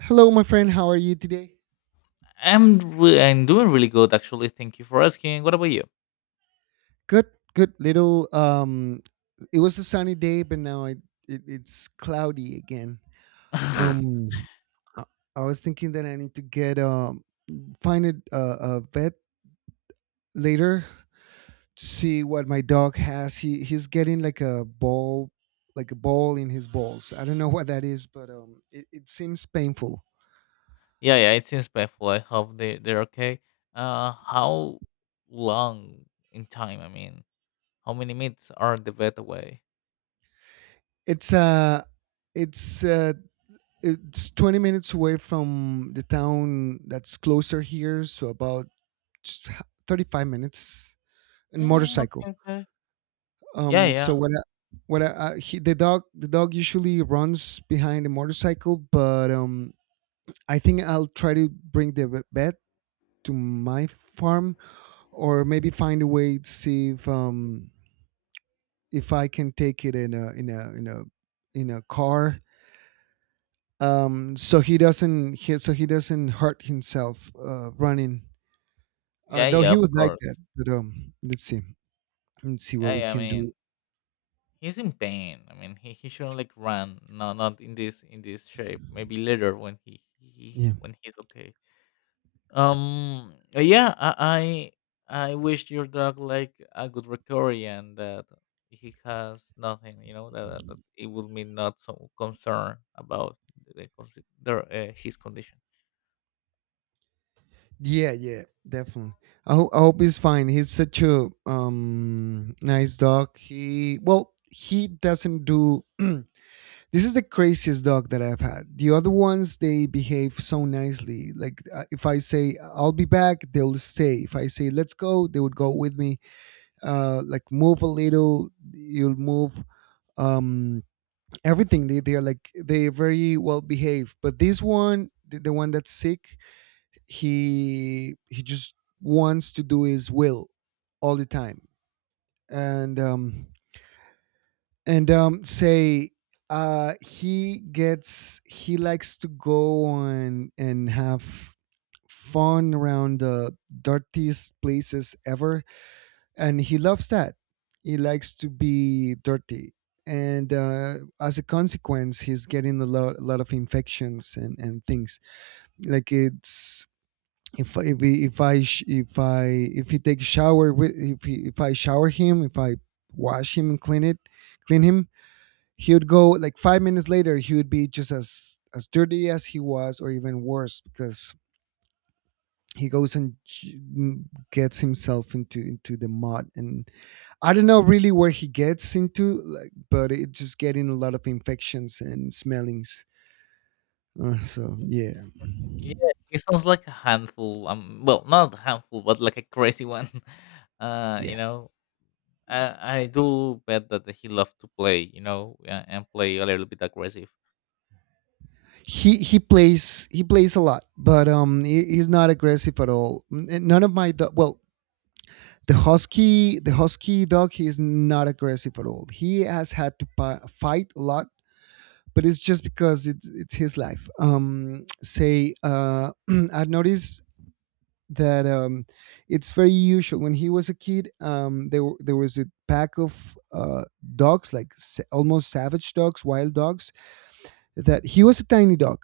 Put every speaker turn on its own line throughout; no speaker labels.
Hello, my friend. How are you today?
I'm doing really good actually. Thank you for asking. What about you?
Good, good. Little. It was a sunny day, but now it's cloudy again. Um, I, I was thinking that I need to get find a vet later to see what my dog has. He's getting like a ball in his balls. I don't know what that is, but it seems painful.
Yeah, yeah, it seems painful. I hope they're okay. How long in time? I mean, how many minutes are the vet away?
It's uh, it's uh, it's 20 minutes away from the town that's closer here, so about 35 minutes in
Mm,
motorcycle.
okay, okay. Yeah,
So
yeah,
what? I, what? I, he, the dog usually runs behind the motorcycle, but I think I'll try to bring the vet to my farm, or maybe find a way to see if I can take it in a in a car. So he doesn't hurt himself running.
yeah,
Though
yeah.
he
Of
would like
course.
that, but let's see what
Yeah,
we
yeah. I
can
mean,
do.
he's in pain. I mean, he shouldn't like run. No, not in this shape. Maybe later when he, he
Yeah.
when he's okay. Yeah. I wish your dog like a good recovery, and that he has nothing. You know that, that it would mean not so concern about his condition.
Yeah, yeah, definitely. I hope he's fine. He's such a nice dog. He well, he doesn't do. This is the craziest dog that I've had. The other ones they behave so nicely. Like if I say I'll be back, they'll stay. If I say let's go, they would go with me. Like move a little, you'll move. Um, Everything they are like they are very well behaved. But this one, the one that's sick, he just wants to do his will all the time and um and say he gets he likes to go on and have fun around the dirtiest places ever, and he loves that, he likes to be dirty, and as a consequence he's getting a lot of infections and things like it's if he takes shower with if I shower him, if I wash him and clean it, clean him, he would go like 5 minutes later, he would be just as dirty as he was, or even worse because he goes and gets himself into the mud, and I don't know really where he gets into like, but it just getting a lot of infections and smellings, so yeah.
Yeah, he sounds like a handful. Well, not a handful, but like a crazy one. Uh, you
Yeah,
know, I do bet that he loves to play. You know, and play a little bit aggressive.
he plays a lot, but he's not aggressive at all. None of my well, the husky, the husky dog he is not aggressive at all. He has had to fight a lot, but it's just because it's his life. Say I've noticed that it's very usual when he was a kid. There there was a pack of dogs like almost savage dogs, wild dogs, that he was a tiny dog.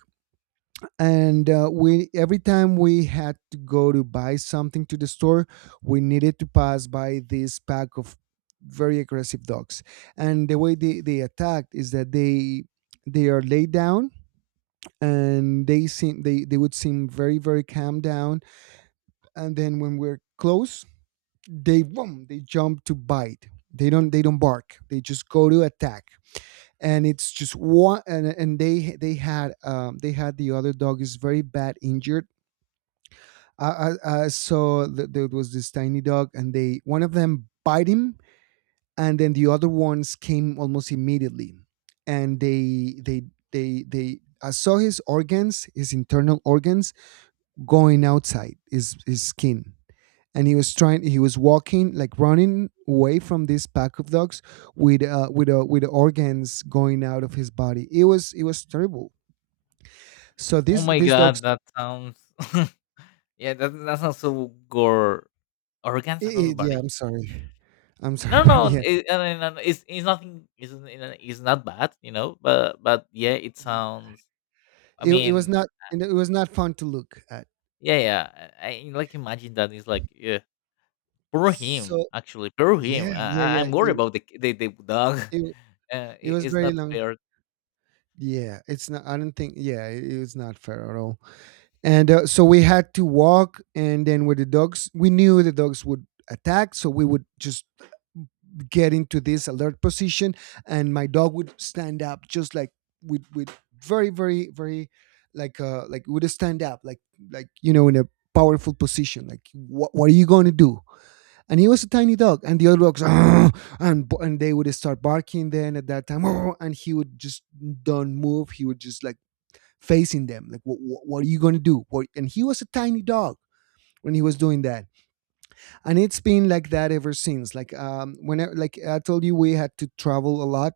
And we, every time we had to go to buy something to the store, we needed to pass by this pack of very aggressive dogs. And the way they attacked is that they are laid down, and they seem they would seem very very calm down, and then when we're close, they boom, they jump to bite. They don't bark, they just go to attack. And it's just one, and they had the other dog is very bad injured. I saw that there was this tiny dog, and they one of them bite him, and then the other ones came almost immediately, and they they. I saw his organs, his internal organs, going outside his skin, and he was trying. He was walking, like running away from this pack of dogs with with organs going out of his body. It was, it was terrible. So
Oh my
these dogs,
god, that sounds, yeah, that sounds so gore. Organs out of
I
the
yeah,
body?
I'm sorry,
No,
but
no,
yeah,
I mean, it's nothing. It's not bad. But yeah, it sounds. I
it was
mean,
not, and it was not fun to look at.
yeah, yeah. I like imagine that it's like, yeah, poor him.
So
Actually, poor him.
yeah, yeah, yeah.
I'm worried
It
about the dog.
it, it
It,
was
it's
very
not
long.
fair.
Yeah, it's not. I don't think. Yeah, it was not fair at all. And so we had to walk, and then with the dogs, we knew the dogs would attack, so we would just get into this alert position, and my dog would stand up, just like with very very very like would stand up like, you know, in a powerful position like, what are you going to do? And he was a tiny dog and the other dogs "Arr!" and and they would start barking. Then at that time "Arr!" and he would just don't move, he would just like facing them like, what are you going to do, what? And he was a tiny dog when he was doing that. And it's been like that ever since, like when I, like I told you, we had to travel a lot.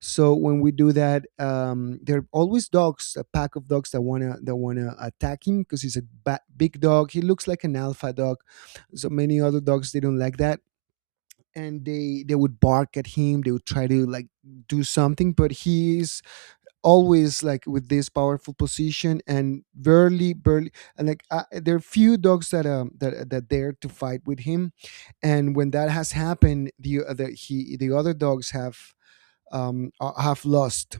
So when we do that, there are always dogs, a pack of dogs, that wanna, that wanna attack him because he's a big dog, he looks like an alpha dog. So many other dogs, they don't like that, and they would bark at him, they would try to like do something, but he's always like with this powerful position and barely, barely. And like there are few dogs that that dare to fight with him, and when that has happened, the other dogs have lost.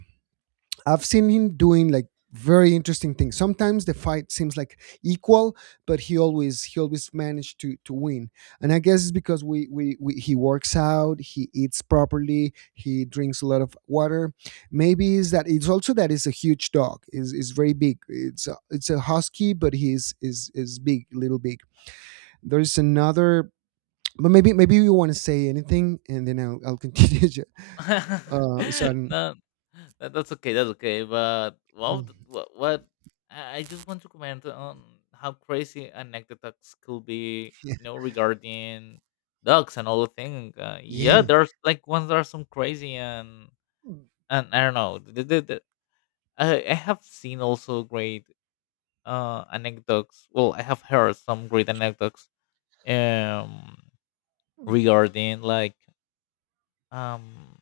I've seen him doing like very interesting things. Sometimes the fight seems like equal, but he always, he always managed to win. And I guess it's because we he works out, he eats properly, he drinks a lot of water. Maybe is that, it's also that it's a huge dog. Is very big. It's a husky, but he's is big, little big. There's another. But maybe, maybe you want to say anything, and then I'll continue. Uh, so I'm-
No, that, that's okay. That's okay. But what I just want to comment on how crazy anecdotes could be,
yeah,
regarding dogs and all the thing. Yeah,
yeah.
there's like ones that are some crazy, and I don't know. I have seen also great anecdotes. Well, I have heard some great anecdotes um regarding, like, um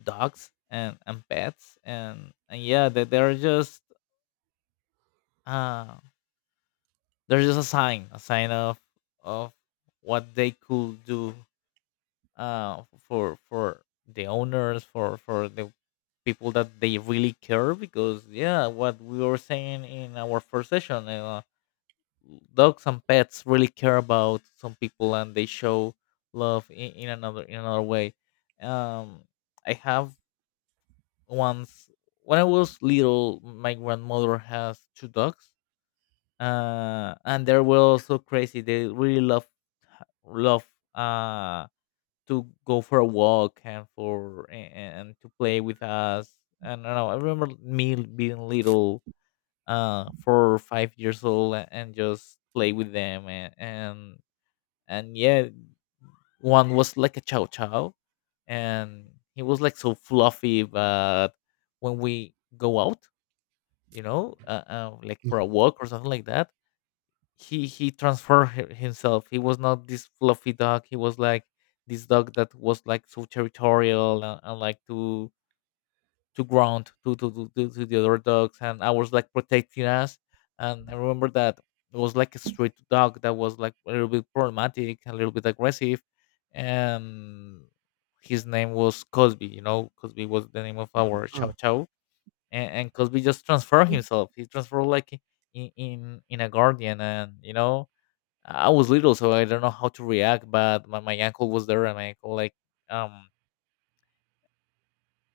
dogs and pets, and yeah, they're just, uh they're just a sign, of of what they could do, uh for the owners, for the people that they really care, because yeah, what we were saying in our first session, dogs and pets really care about some people, and they show love in another way. Um I have once When I was little, my grandmother has two dogs, and they were also crazy. They really love, uh, to go for a walk, and and to play with us. And I don't know. I remember me being little, 4 or 5 years old, and just play with them. And yeah, one was like a chow chow, and he was like so fluffy, but when we go out, like, for a walk or something like that. He transformed himself. He was not this fluffy dog. He was like this dog that was like so territorial, and like, to ground to the other dogs. And I was like protecting us. And I remember that it was like a street dog that was like a little bit problematic, a little bit aggressive, and his name was Cosby. You know, Cosby was the name of our chow
Oh.
chow, and Cosby just transformed himself. He transformed like, in, in a guardian, and I was little, so I don't know how to react. But my uncle was there, and my uncle, like, um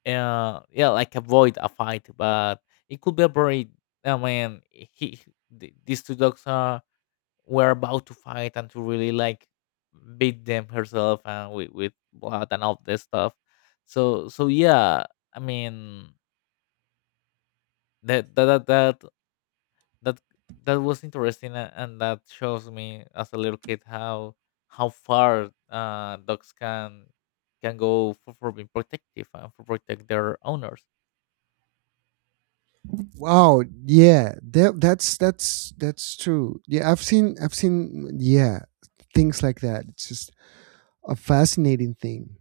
yeah like, avoid a fight. But it could be a very, I mean, he, these two dogs are were about to fight and to really, like, beat them herself, and with blood and all this stuff. So yeah, I mean, that that that, that that that was interesting, and that shows me as a little kid how far, dogs can go, for being protective and for protect their owners.
Wow, yeah, that that's true. Yeah, I've seen, I've seen, yeah, things like that. It's just a fascinating thing.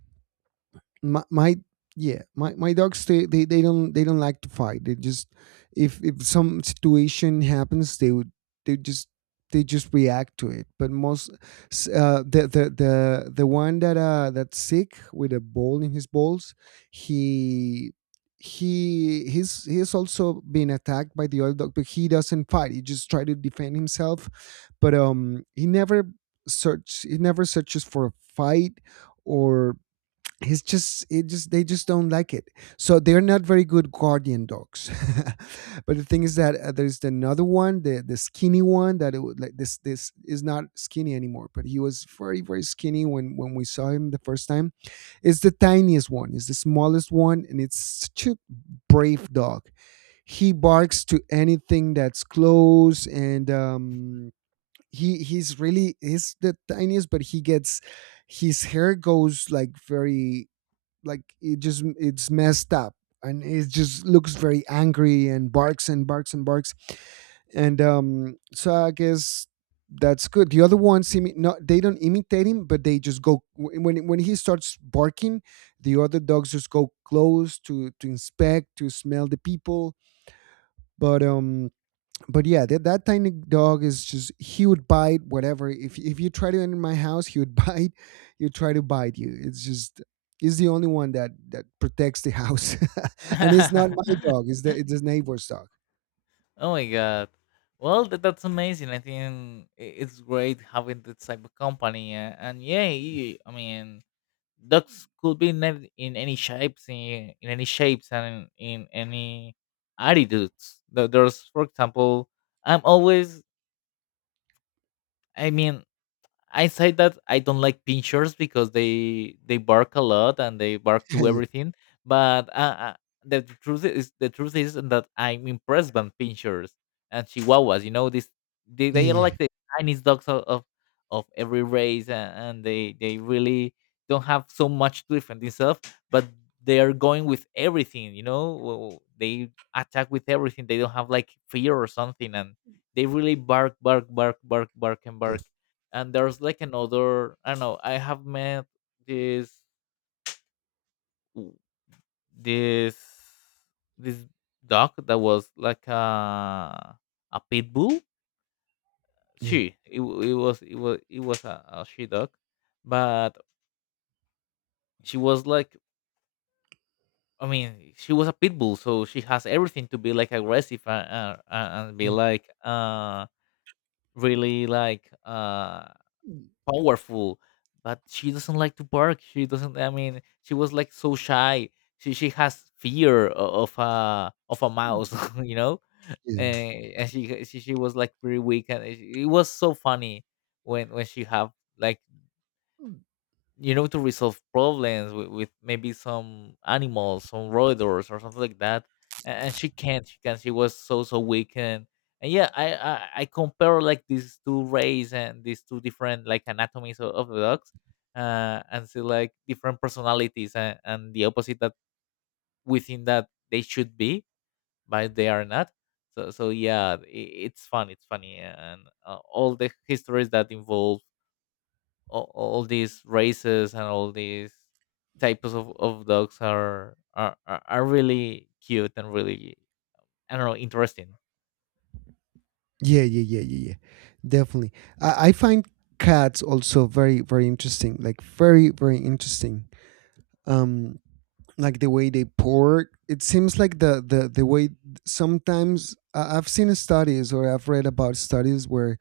My yeah, my dogs, they don't, they don't like to fight, they just, if some situation happens they would, they just they just react to it. But most the one that that's sick with a ball in his balls, he he's also been attacked by the other dog, but he doesn't fight, he just try to defend himself. But he never search, he never searches for a fight. Or it's just, it just, they just don't like it. So they're not very good guardian dogs. But the thing is that there's another one, the skinny one, that it would like, this is not skinny anymore, but he was very very skinny when we saw him the first time. It's the tiniest one, it's the smallest one, and it's such a brave dog. He barks to anything that's close. And he's really, he's the tiniest, but he gets, his hair goes like very like, it just it's messed up, and it just looks very angry, and barks and barks and barks. And so I guess that's good. The other ones no, they don't imitate him, but they just go when he starts barking, the other dogs just go close to inspect, to smell the people. But yeah, that tiny dog is just, he would bite whatever. If you try to enter my house, he would bite. You try to bite you. It's just, he's the only one that that protects the house, and it's not my dog. It's the, it's the neighbor's dog.
Oh my god, well, that, that's amazing. I think it's great having this type of company, and yeah, I mean, dogs could be in in any shapes, in any shapes, and in any attitudes. There's, for example, i'm always I mean, I say that I don't like pinchers because they bark a lot, and they bark to
Yeah,
everything. But the truth is that I'm impressed by pinchers and chihuahuas. You know, this they,
yeah,
they are
yeah,
like the tiniest dogs of of every race, and they really don't have so much to defend themselves, but they are going with everything. You know, they attack with everything. They don't have like fear or something, and they really bark, bark, bark, bark, bark, and
yeah,
bark. And there's like another, I don't know, I have met this this this dog that was like a pit bull.
yeah,
It was a she dog, but she was like, I mean, she was a pit bull, so she has everything to be like aggressive, and be
yeah,
like, really, like, powerful, but she doesn't like to bark. She doesn't. I mean, she was like so shy. She has fear of a mouse, you know.
yeah.
And she was like pretty weak, and it was so funny when she have, like, to resolve problems with, maybe some animals, some roedors or something like that. And, she can't she was so weak, and yeah, I compare, like, these two rays and these two different, like, anatomies of, the dogs, and see, like, different personalities, and the opposite that within that they should be, but they are not. So yeah, I it's fun it's funny, and all the histories that involve, all these races and all these types of, dogs are, are really cute and really, I don't know, interesting.
Yeah, yeah, yeah, yeah, yeah. Definitely. I find cats also very, very interesting. Like very, very interesting. Um, like the way they pour. It seems like the way, sometimes I've seen studies, or I've read about studies where,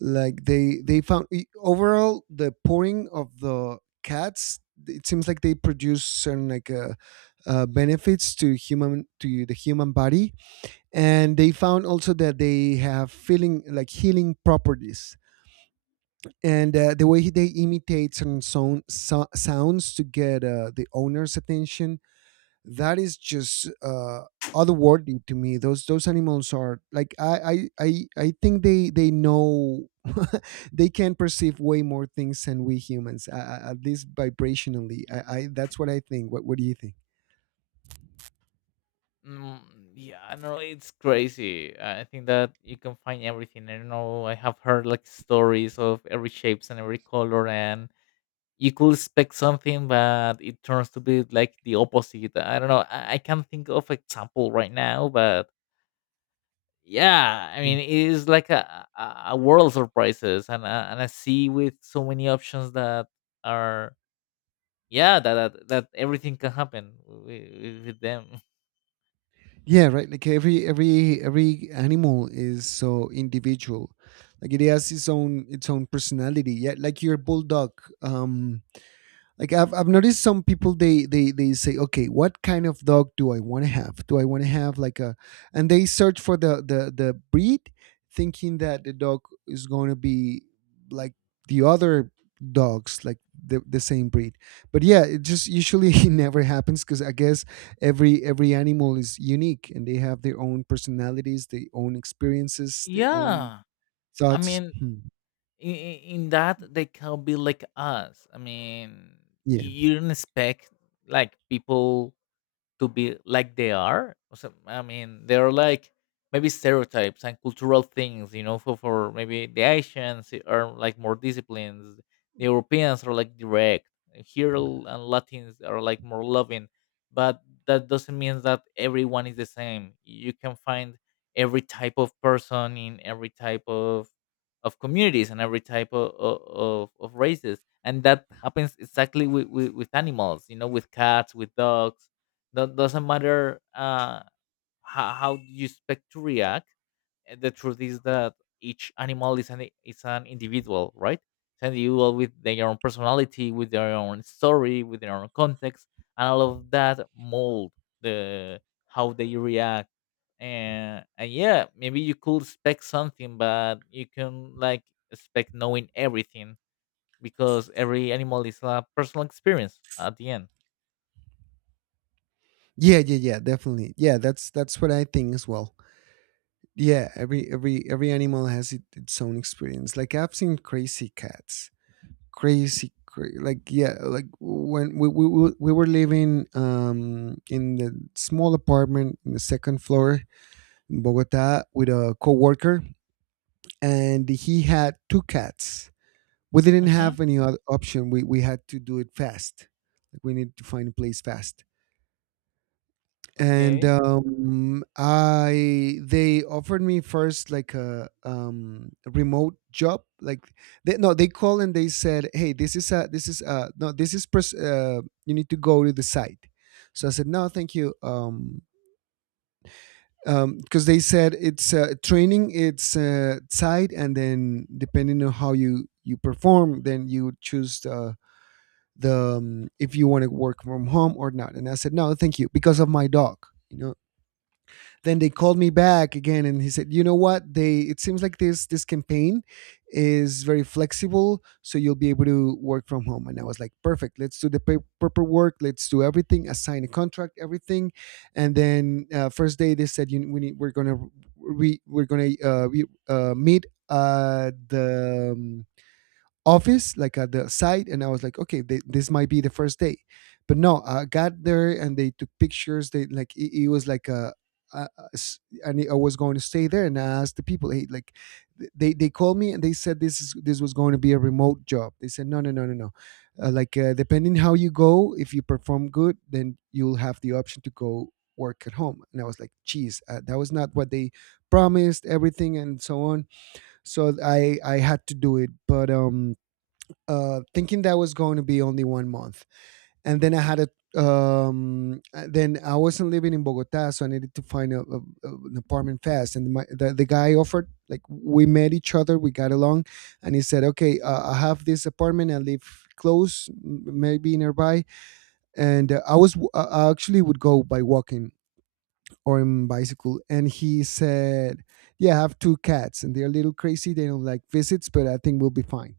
like they found overall the pouring of the cats. It seems like they produce certain like benefits to human, to the human body. And they found also that they have feeling, like healing properties. And the way they imitate certain sound, sounds to get the owner's attention, that is just otherworldly to me. Those animals are like, I think they know, they can perceive way more things than we humans, at least vibrationally. I, that's what I think. What do you think?
Mm, yeah, I don't know. It's crazy. I think that you can find everything. I don't know. I have heard, like, stories of every shapes and every color, and you could expect something, but it turns to be like the opposite. I don't know. I can't think of example right now, but yeah, I mean, it is like a world of prices, and a sea with so many options that are, yeah, that everything can happen with, them.
Yeah, right. Like every animal is so individual. Like it has its own personality. Yeah, like your bulldog. Um, like I've noticed some people they say, okay, what kind of dog do I want to have? Do I want to have like a, and they search for the breed, thinking that the dog is going to be like the other dogs, like the same breed. But yeah, it just usually it never happens, because I guess every animal is unique, and they have their own personalities, their own experiences, their own
Yeah, I
thoughts.
mean,
Hmm.
in that they can be like us. I mean,
yeah
you don't expect, like, people to be like they are. So, I mean, they're like, maybe stereotypes and cultural things, for, maybe the Asians are like more disciplined, the Europeans are like direct, and Latins are like more loving, but that doesn't mean that everyone is the same. You can find every type of person in every type of communities, and every type of, of races, and that happens exactly with, with animals, with cats, with dogs. That doesn't matter, how you expect to react, the truth is that each animal is an individual, right? It's an individual with their own personality, with their own story, with their own context, and all of that mold the how they react, and yeah, maybe you could expect something, but you can, like, expect knowing everything because every animal is a personal experience at the end.
yeah, definitely. Yeah, that's what I think as well. Yeah, every animal has its own experience. Like I've seen crazy cats, like, yeah. Like when we were living in the small apartment in the second floor in Bogota with a coworker, and he had two cats. We didn't
Hmm.
have any other option. We had to do it fast. Like, we need to find a place fast. And
Okay.
I they offered me first like a, a remote job. Like, they no they called and they said, hey, this is, no this is you need to go to the site. So I said, no, thank you. Because they said it's, training, it's site, and then depending on how you perform, then you choose the, if you want to work from home or not. And I said, no, thank you, because of my dog, you know. Then they called me back again, and he said, "You know what? They It seems like this campaign is very flexible, so you'll be able to work from home." And I was like, "Perfect. Let's do the paperwork. Let's do everything. Assign a contract, everything." And then first day they said, "We need, we're gonna we're gonna meet" the, office, like at the site. And I was like, okay, this might be the first day. But no, I got there and they took pictures. They like It was like a, and I was going to stay there. And I asked the people, hey, like, they called me and they said this, is this was going to be a remote job. They said, no, no, no, no, no, depending how you go, if you perform good, then you'll have the option to go work at home. And I was like, geez, that was not what they promised, everything and so on. So I had to do it. But thinking that was going to be only 1 month, and then I had a, then I wasn't living in Bogota, so I needed to find a, an apartment fast. And the guy offered, like, we met each other, we got along, and he said, okay, I have this apartment, I live close, maybe nearby. And I actually would go by walking or in bicycle. And he said, yeah, I have two cats and they're a little crazy, they don't like visits, but I think we'll be fine.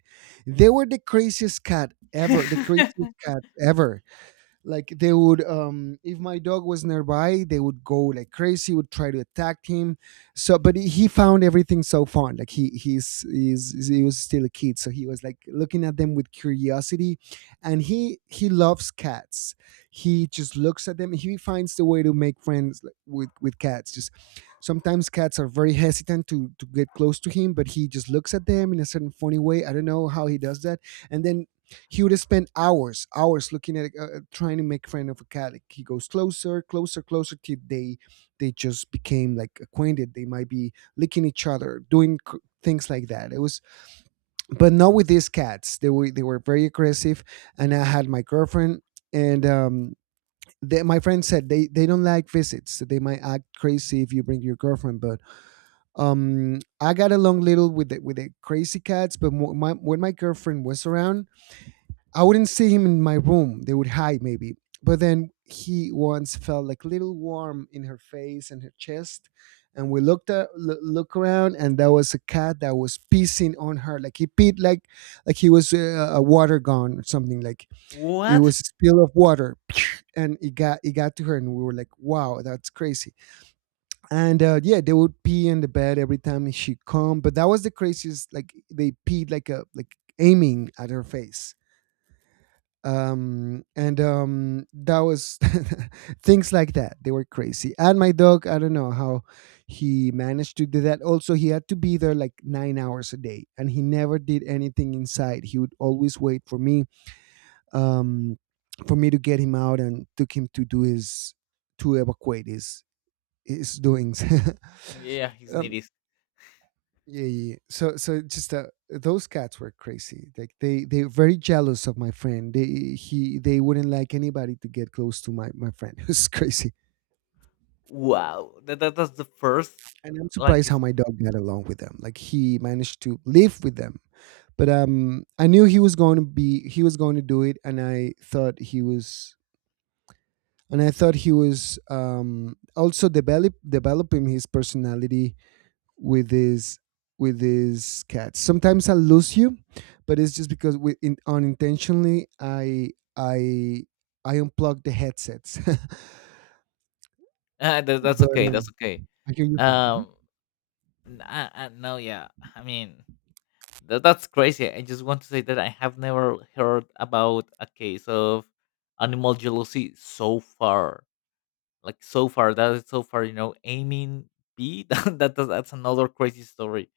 They were the craziest cat ever, the craziest cat ever. Like, they would, if my dog was nearby, they would go like crazy, would try to attack him. So, but he found everything so fun. Like, he he's he was still a kid, so he was like looking at them with curiosity. And he loves cats. He just looks at them, he finds the way to make friends, like, with cats. Just sometimes cats are very hesitant to get close to him, but he just looks at them in a certain funny way. I don't know how he does that. And then he would spend hours, hours looking at, trying to make friend of a cat. Like, he goes closer, closer, closer till they just became like acquainted. They might be licking each other, doing things like that. It was, but not with these cats. They were very aggressive. And I had my girlfriend, and, they, my friend said, they don't like visits. So they might act crazy if you bring your girlfriend. But I got along little with with the crazy cats. But when my girlfriend was around, I wouldn't see him in my room. They would hide maybe. But then he once felt like little warm in her face and her chest. And we looked at, look around, and there was a cat that was pissing on her. Like, he peed like he was a water gun or something. Like, it
What?
was a spill of water, and it got to her. And we were like, "Wow, that's crazy." And yeah, they would pee in the bed every time she come. But that was the craziest. Like, they peed like a, like aiming at her face. And That was, things like that. They were crazy. And my dog, I don't know how he managed to do that also. He had to be there like 9 hours a day, and he never did anything inside. He would always wait for me, um for me to get him out and took him to do his, to evacuate his doings.
Yeah, he's
um,
needed.
yeah, So, so just those cats were crazy. Like, they were very jealous of my friend. They wouldn't like anybody to get close to my friend. It was crazy.
Wow, that's the first.
And I'm
Like,
surprised how
it's,
my dog got along with them. Like, he managed to live with them. But I knew he was going to be, he was going to do it. And I thought he was, and I thought he was also developing his personality with these, with these cats. Sometimes I lose you, but it's just because we unintentionally I I unplug the headsets.
that's
But
okay, that's okay.
I hear you fine. Mhm.
Um, no, yeah, I mean, that's crazy. I just want to say that I have never heard about a case of animal jealousy so far. Like, so far, that is so far. You know, aiming B. That's another crazy story.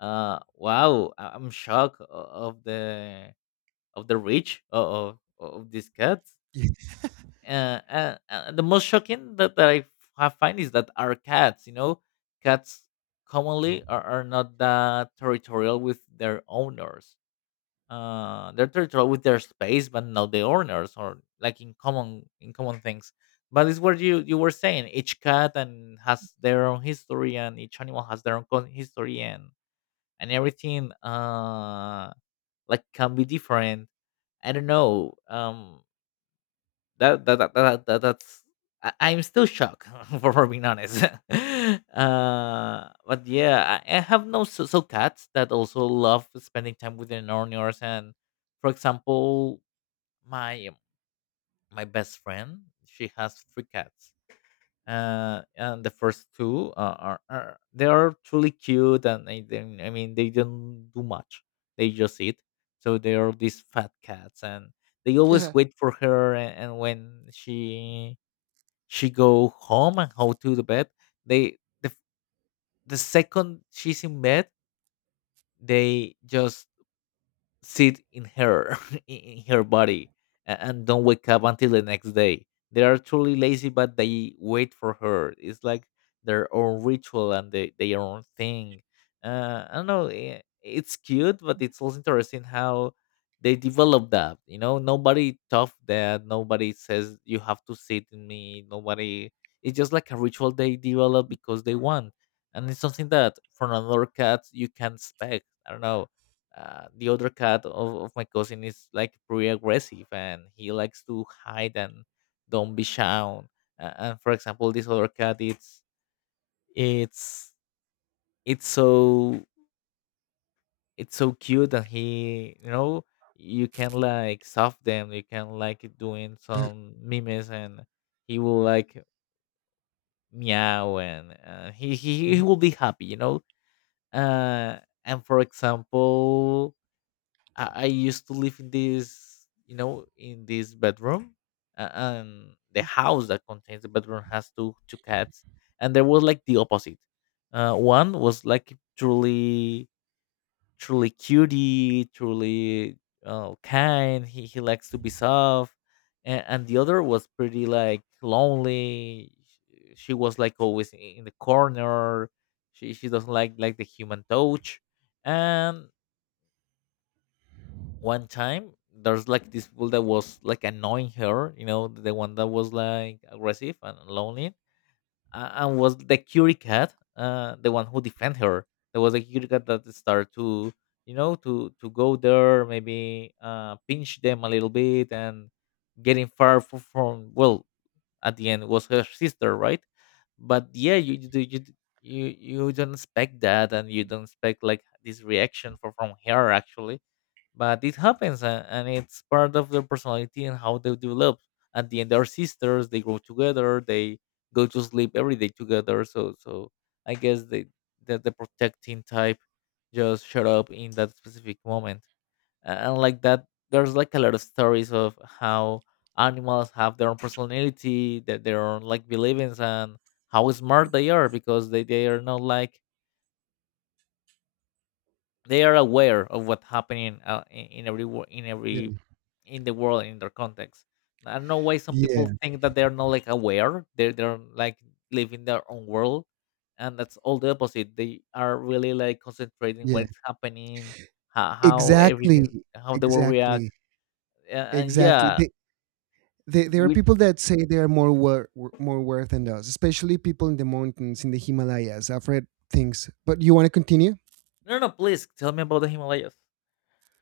Wow, I'm shocked of the of the reach, of these cats.
Yeah.
The most shocking that, I have find is that our cats, cats commonly are, not that territorial with their owners. They're territorial with their space, but not the owners, or, like, in common things. But it's what you were saying. Each cat and has their own history, and each animal has their own history, and everything, like, can be different. I don't know. That that that, that, that that's I'm still shocked for, being honest. But yeah, I have no, so cats that also love spending time with their owners. And, for example, my my best friend, she has three cats. And the first two, are truly cute, and I mean, they don't do much. They just eat. So they are these fat cats, and they
Yeah.
always wait for her and when she go home and how to the bed they the, f- the second she's in bed they just sit in her in her body and don't wake up until the next day. They are truly lazy, but they wait for her. It's like their own ritual and their own thing. I don't know, it's cute, but it's also interesting how they develop that, you know. Nobody tough that, nobody says you have to sit in me, nobody. It's just like a ritual they develop because they want, and it's something that from another cat you can expect, I don't know. The other cat of my cousin is like pretty aggressive, and he likes to hide and don't be shown. And for example, this other cat, it's it's so it's so cute, and he, you know, you can like soft them, you can like doing
Yeah.
some mimes, and he will like meow, and he
Mhm.
will be happy, you know. Uh, and for example, I used to live in this, you know, in this bedroom, and the house that contains the bedroom has two cats, and there was like the opposite. One was like truly, truly cutie, truly kind. He likes to be soft, and the other was pretty like lonely. She was like always in the corner. She doesn't like the human touch, and one time there's like this bull that was like annoying her, you know, the one that was like aggressive and lonely. And was the curie cat, the one who defend her. There was a curie cat that started to, you know, to go there, maybe pinch them a little bit and getting far from, well, at the end it was her sister, right? But yeah, you do- you d- you don't expect that, and you don't expect like this reaction from her actually. But it happens, and it's part of their personality and how they develop. At the end they're sisters, they grow together, they go to sleep every day together, so I guess they, that the protecting type just shut up in that specific moment. And like that, there's like a lot of stories of how animals have their own personality, that their own like beliefs, and how smart they are, because they are not like, they are aware of what's happening in every,
Yeah.
in the world, in their context. I don't know why some people
Yeah.
think that they're not like aware. They're like living their own world, and that's all the opposite. They are really like concentrating
Yeah.
what's happening, how
Exactly.
everything, how the world react,
Exactly.
uh, and
Exactly.
yeah,
They, there are
we.
people that say they are more more worth than us, especially people in the mountains in the Himalayas. I've read things. But you want to continue?
No, no, please tell me about the Himalayas.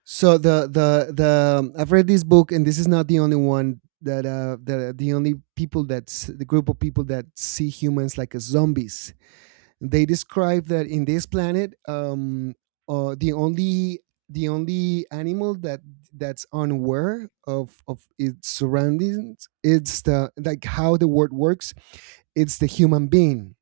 So the I've read this book, and this is not the only one that the only people, that's the group of people that see humans like as zombies. They describe that in this planet, the only, the only animal that, that's unaware of its surroundings, it's the, like how the world works, it's the human being.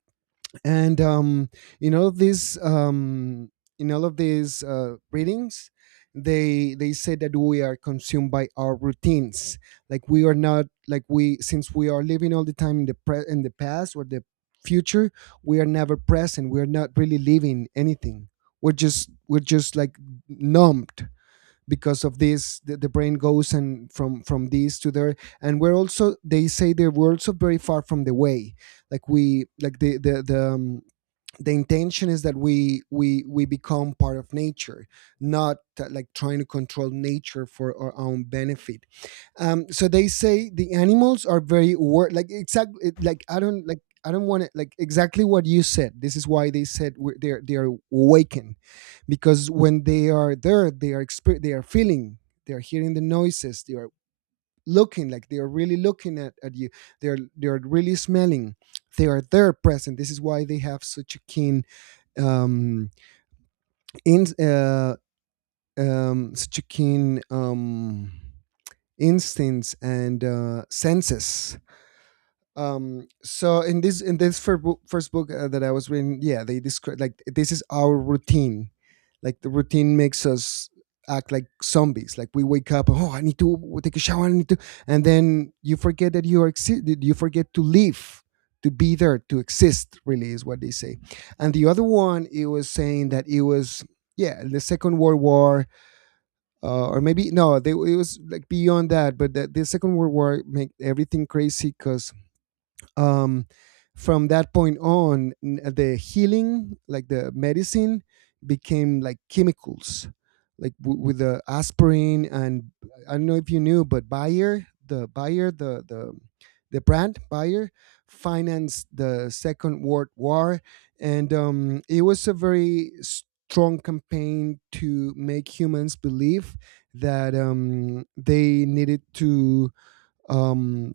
And in all of these, in all of these readings, they say that we are consumed by our routines. Like, we are not, like we, since we are living all the time in the in the past or the future, we are never present, we are not really living anything. We're just like numbed, because of this the brain goes and from this to there. And we're also, they say that we're also very far from the way, like we like the intention is that we we become part of nature, not like trying to control nature for our own benefit. So they say the animals are very like exactly like, I don't like, I don't want to like exactly what you said. This is why they said we're, they're awakened, because when they are there, they are they are feeling, they are hearing the noises, they are looking, like, they are really looking at you. They're really smelling, they are there present. This is why they have such a keen, um, in such a keen, instincts and senses. So in this first book that I was reading, yeah, they describe, like, this is our routine. Like, the routine makes us act like zombies. Like, we wake up, oh, I need to take a shower, I need to, and then you forget that you are that you forget to live, to be there, to exist, really, is what they say. And the other one it was saying that it was, yeah, the Second World War, or maybe no, it was like beyond that. But the Second World War made everything crazy, because um, from that point on, the healing, like the medicine, became like chemicals, like, with the aspirin and, I don't know if you knew, but Bayer, the brand Bayer, financed the Second World War. And it was A very strong campaign to make humans believe that they needed to um,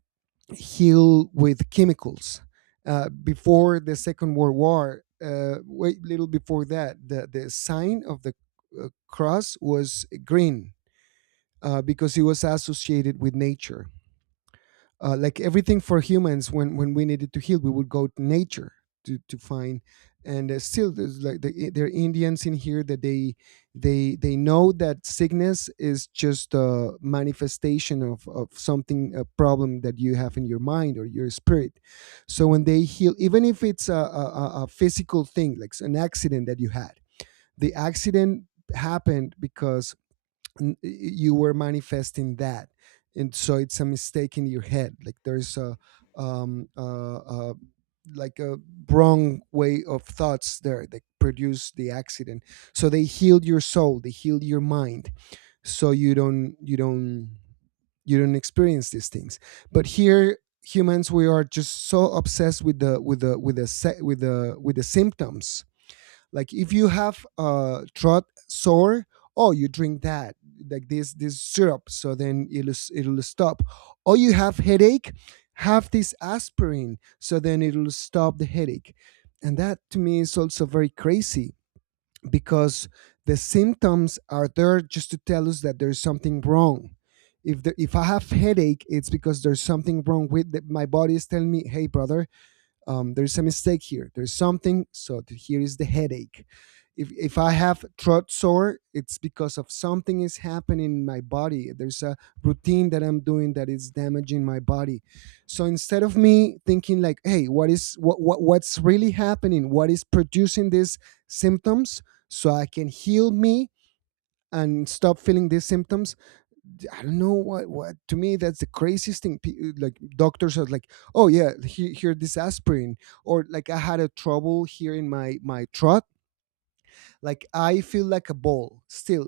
heal with chemicals. Before the Second World War, wait little before that, the sign of the cross was green because it was associated with nature, like everything for humans. When we needed to heal, we would go to nature to find. And still there's like there are indians in here that they know that sickness is just a manifestation of something, a problem that you have in your mind or your spirit. So when they heal, even if it's a physical thing like an accident that you had, the accident happened because you were manifesting that. And so it's a mistake in your head. Like there's a um uh, uh like a wrong way of thoughts there that produce the accident. So they heal your soul, they heal your mind, so you don't experience these things. But here humans, we are just so obsessed with the with the symptoms. Like if you have throat sore, oh, you drink that, like this syrup, so then it'll stop. Or you have headache, have this aspirin, so then it'll stop the headache. And that to me is also very crazy because the symptoms are there just to tell us that there's something wrong. If I have headache, it's because there's something wrong with my body. Is telling me, "Hey, brother, there's a mistake here. There's something. So here is the headache." If I have throat sore, it's because of something is happening in my body. There's a routine that I'm doing that is damaging my body. So instead of me thinking, like, hey, what is what's really happening? What is producing these symptoms? So I can heal me and stop feeling these symptoms. I don't know what, to me that's the craziest thing. Like doctors are like, oh yeah, here this aspirin. Or like I had a trouble here in my throat. Like I feel like a ball still.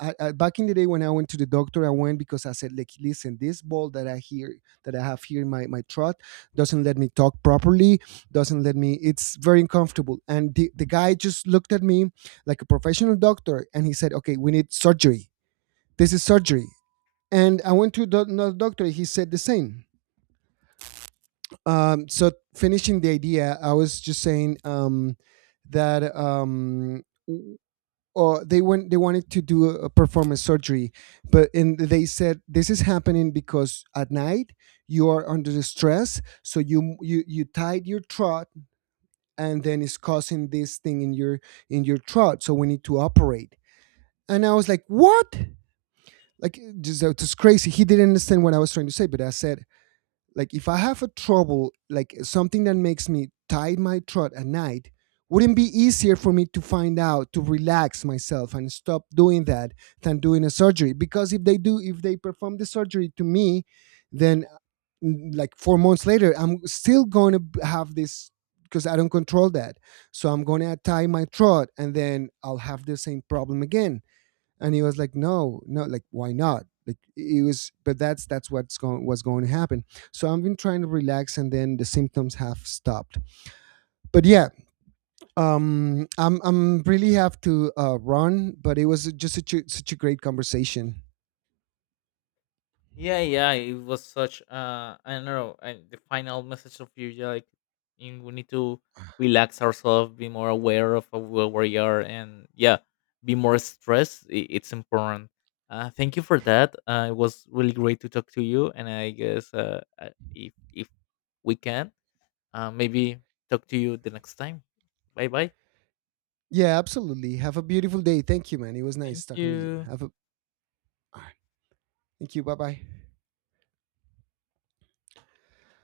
Back in the day when I went to the doctor, I went because I said, like, listen, this ball that I hear that I have here in my throat doesn't let me talk properly, doesn't let me. It's very uncomfortable. And the guy just looked at me like a professional doctor, and he said, okay, we need surgery. This is surgery. And I went to the, another doctor. He said the same. So finishing the idea, I was just saying that w- they went. They wanted to do a performance surgery, but, and they said this is happening because at night you are under the stress, so you tied your throat, and then it's causing this thing in your throat. So we need to operate. And I was like, what? Like, just, it's crazy. He didn't understand what I was trying to say, but I said, like, if I have a trouble, like something that makes me tie my throat at night, wouldn't be easier for me to find out to relax myself and stop doing that than doing a surgery? Because if they perform the surgery to me, then like 4 months later, I'm still going to have this because I don't control that. So I'm going to tie my throat and then I'll have the same problem again. And he was like, no, no, like, why not? Like, it was, but that's what's going was going to happen. So I've been trying to relax and then the symptoms have stopped. But yeah, I'm really have to run, but it was just such a great conversation.
Yeah, yeah, it was such, uh, I don't know, and the final message of you, yeah, like, in, we need to relax ourselves, be more aware of where we are and yeah, be more stressed. It's important. Uh, thank you for that. It was really great to talk to you, and I guess if we can, maybe talk to you the next time. Bye bye.
Yeah, absolutely, have a beautiful day. Thank you, man. It was nice
Thank
talking to you.
you.
Have a all right. Thank you, bye bye.